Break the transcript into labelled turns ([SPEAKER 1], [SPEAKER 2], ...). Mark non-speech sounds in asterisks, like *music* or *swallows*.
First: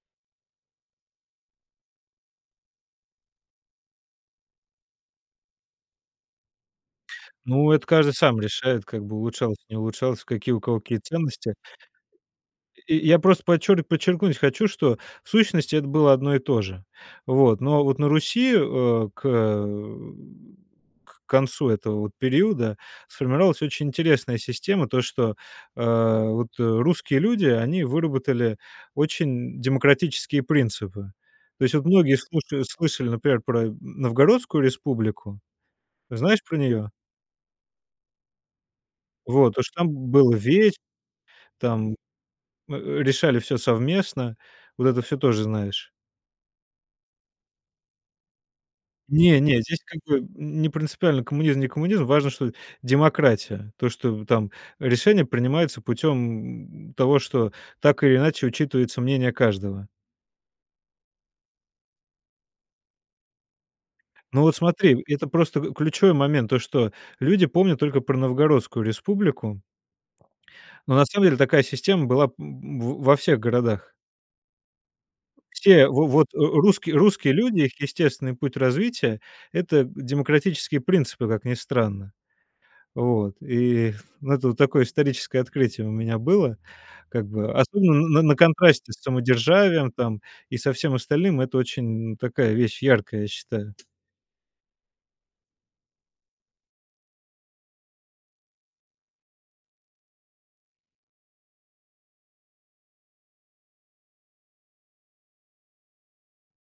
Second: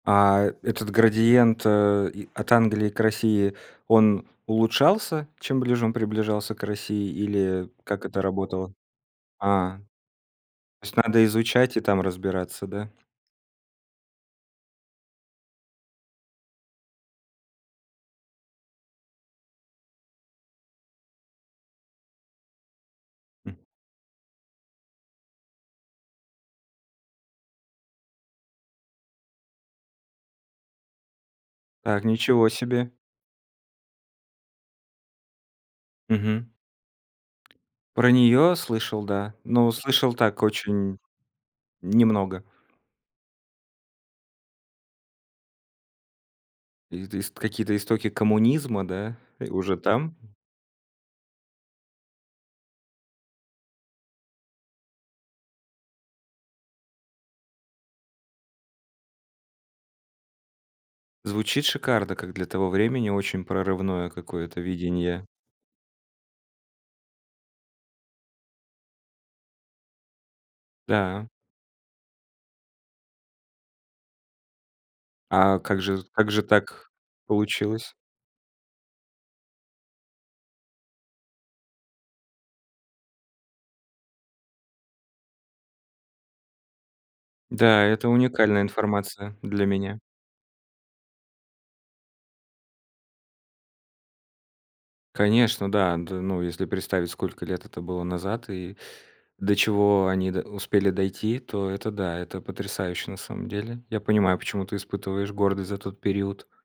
[SPEAKER 1] А, этот градиент, э, и от Англии к России, он улучшался, чем ближе он приближался к России? Или
[SPEAKER 2] Ну, это
[SPEAKER 1] как
[SPEAKER 2] каждый
[SPEAKER 1] это
[SPEAKER 2] сам
[SPEAKER 1] работало?
[SPEAKER 2] решает, как бы улучшалось- не
[SPEAKER 1] А.
[SPEAKER 2] улучшалось, какие, у кого
[SPEAKER 1] То есть
[SPEAKER 2] какие
[SPEAKER 1] надо
[SPEAKER 2] ценности.
[SPEAKER 1] изучать и там разбираться, да?
[SPEAKER 2] Я я просто подчер подчеркнуть хочу, что в сущности это было одно и то же. Вот, но вот на Руси, э, к, э, *grunts* к концу этого вот периода
[SPEAKER 1] М.
[SPEAKER 2] сформировалась очень интересная система: то, что, э, вот, э, русские люди, они выработали очень демократические принципы. То есть вот
[SPEAKER 1] А,
[SPEAKER 2] многие
[SPEAKER 1] ничего
[SPEAKER 2] слушали
[SPEAKER 1] себе.
[SPEAKER 2] слышали, например, про Новгородскую республику. Знаешь
[SPEAKER 1] Мгм.
[SPEAKER 2] про нее?
[SPEAKER 1] Про нее слышал, да.
[SPEAKER 2] Вот то,
[SPEAKER 1] Но
[SPEAKER 2] что там
[SPEAKER 1] слышал
[SPEAKER 2] был
[SPEAKER 1] так
[SPEAKER 2] вече
[SPEAKER 1] очень
[SPEAKER 2] там,
[SPEAKER 1] немного.
[SPEAKER 2] э, решали всё совместно, вот это всё тоже знаешь?
[SPEAKER 1] Это ист Какие-то истоки коммунизма, да? И
[SPEAKER 2] Не-не,
[SPEAKER 1] уже
[SPEAKER 2] здесь как
[SPEAKER 1] там?
[SPEAKER 2] бы не принципиально коммунизм- не коммунизм, важно, что демократия. То, что, м, там решение принимается путем, м, того, что так или иначе учитывается мнение каждого.
[SPEAKER 1] Звучит шикарно, как для того времени- очень прорывное
[SPEAKER 2] Ну вот
[SPEAKER 1] какое-то
[SPEAKER 2] смотри,
[SPEAKER 1] видение.
[SPEAKER 2] это просто, м, ключевой момент, то, что люди помнят только про Новгородскую республику. *swallows* Но на самом
[SPEAKER 1] Да.
[SPEAKER 2] деле такая система была, м, в во всех городах.
[SPEAKER 1] А как
[SPEAKER 2] Все
[SPEAKER 1] же
[SPEAKER 2] во вот
[SPEAKER 1] как же так
[SPEAKER 2] русские русские люди, их
[SPEAKER 1] получилось?
[SPEAKER 2] естественный путь развития- это демократические принципы, как ни странно. Вот, и это вот такое историческое открытие у меня было, как бы
[SPEAKER 1] Да, это
[SPEAKER 2] особенно н на
[SPEAKER 1] уникальная
[SPEAKER 2] контрасте с
[SPEAKER 1] информация для
[SPEAKER 2] самодержавием
[SPEAKER 1] меня.
[SPEAKER 2] там и со всем остальным. Это очень такая вещь яркая, я считаю.
[SPEAKER 1] Конечно, да. Д ну, если представить, сколько лет это было назад и до чего они до успели дойти, то это да, это потрясающе на самом деле. Я понимаю, почему ты испытываешь гордость за тот период.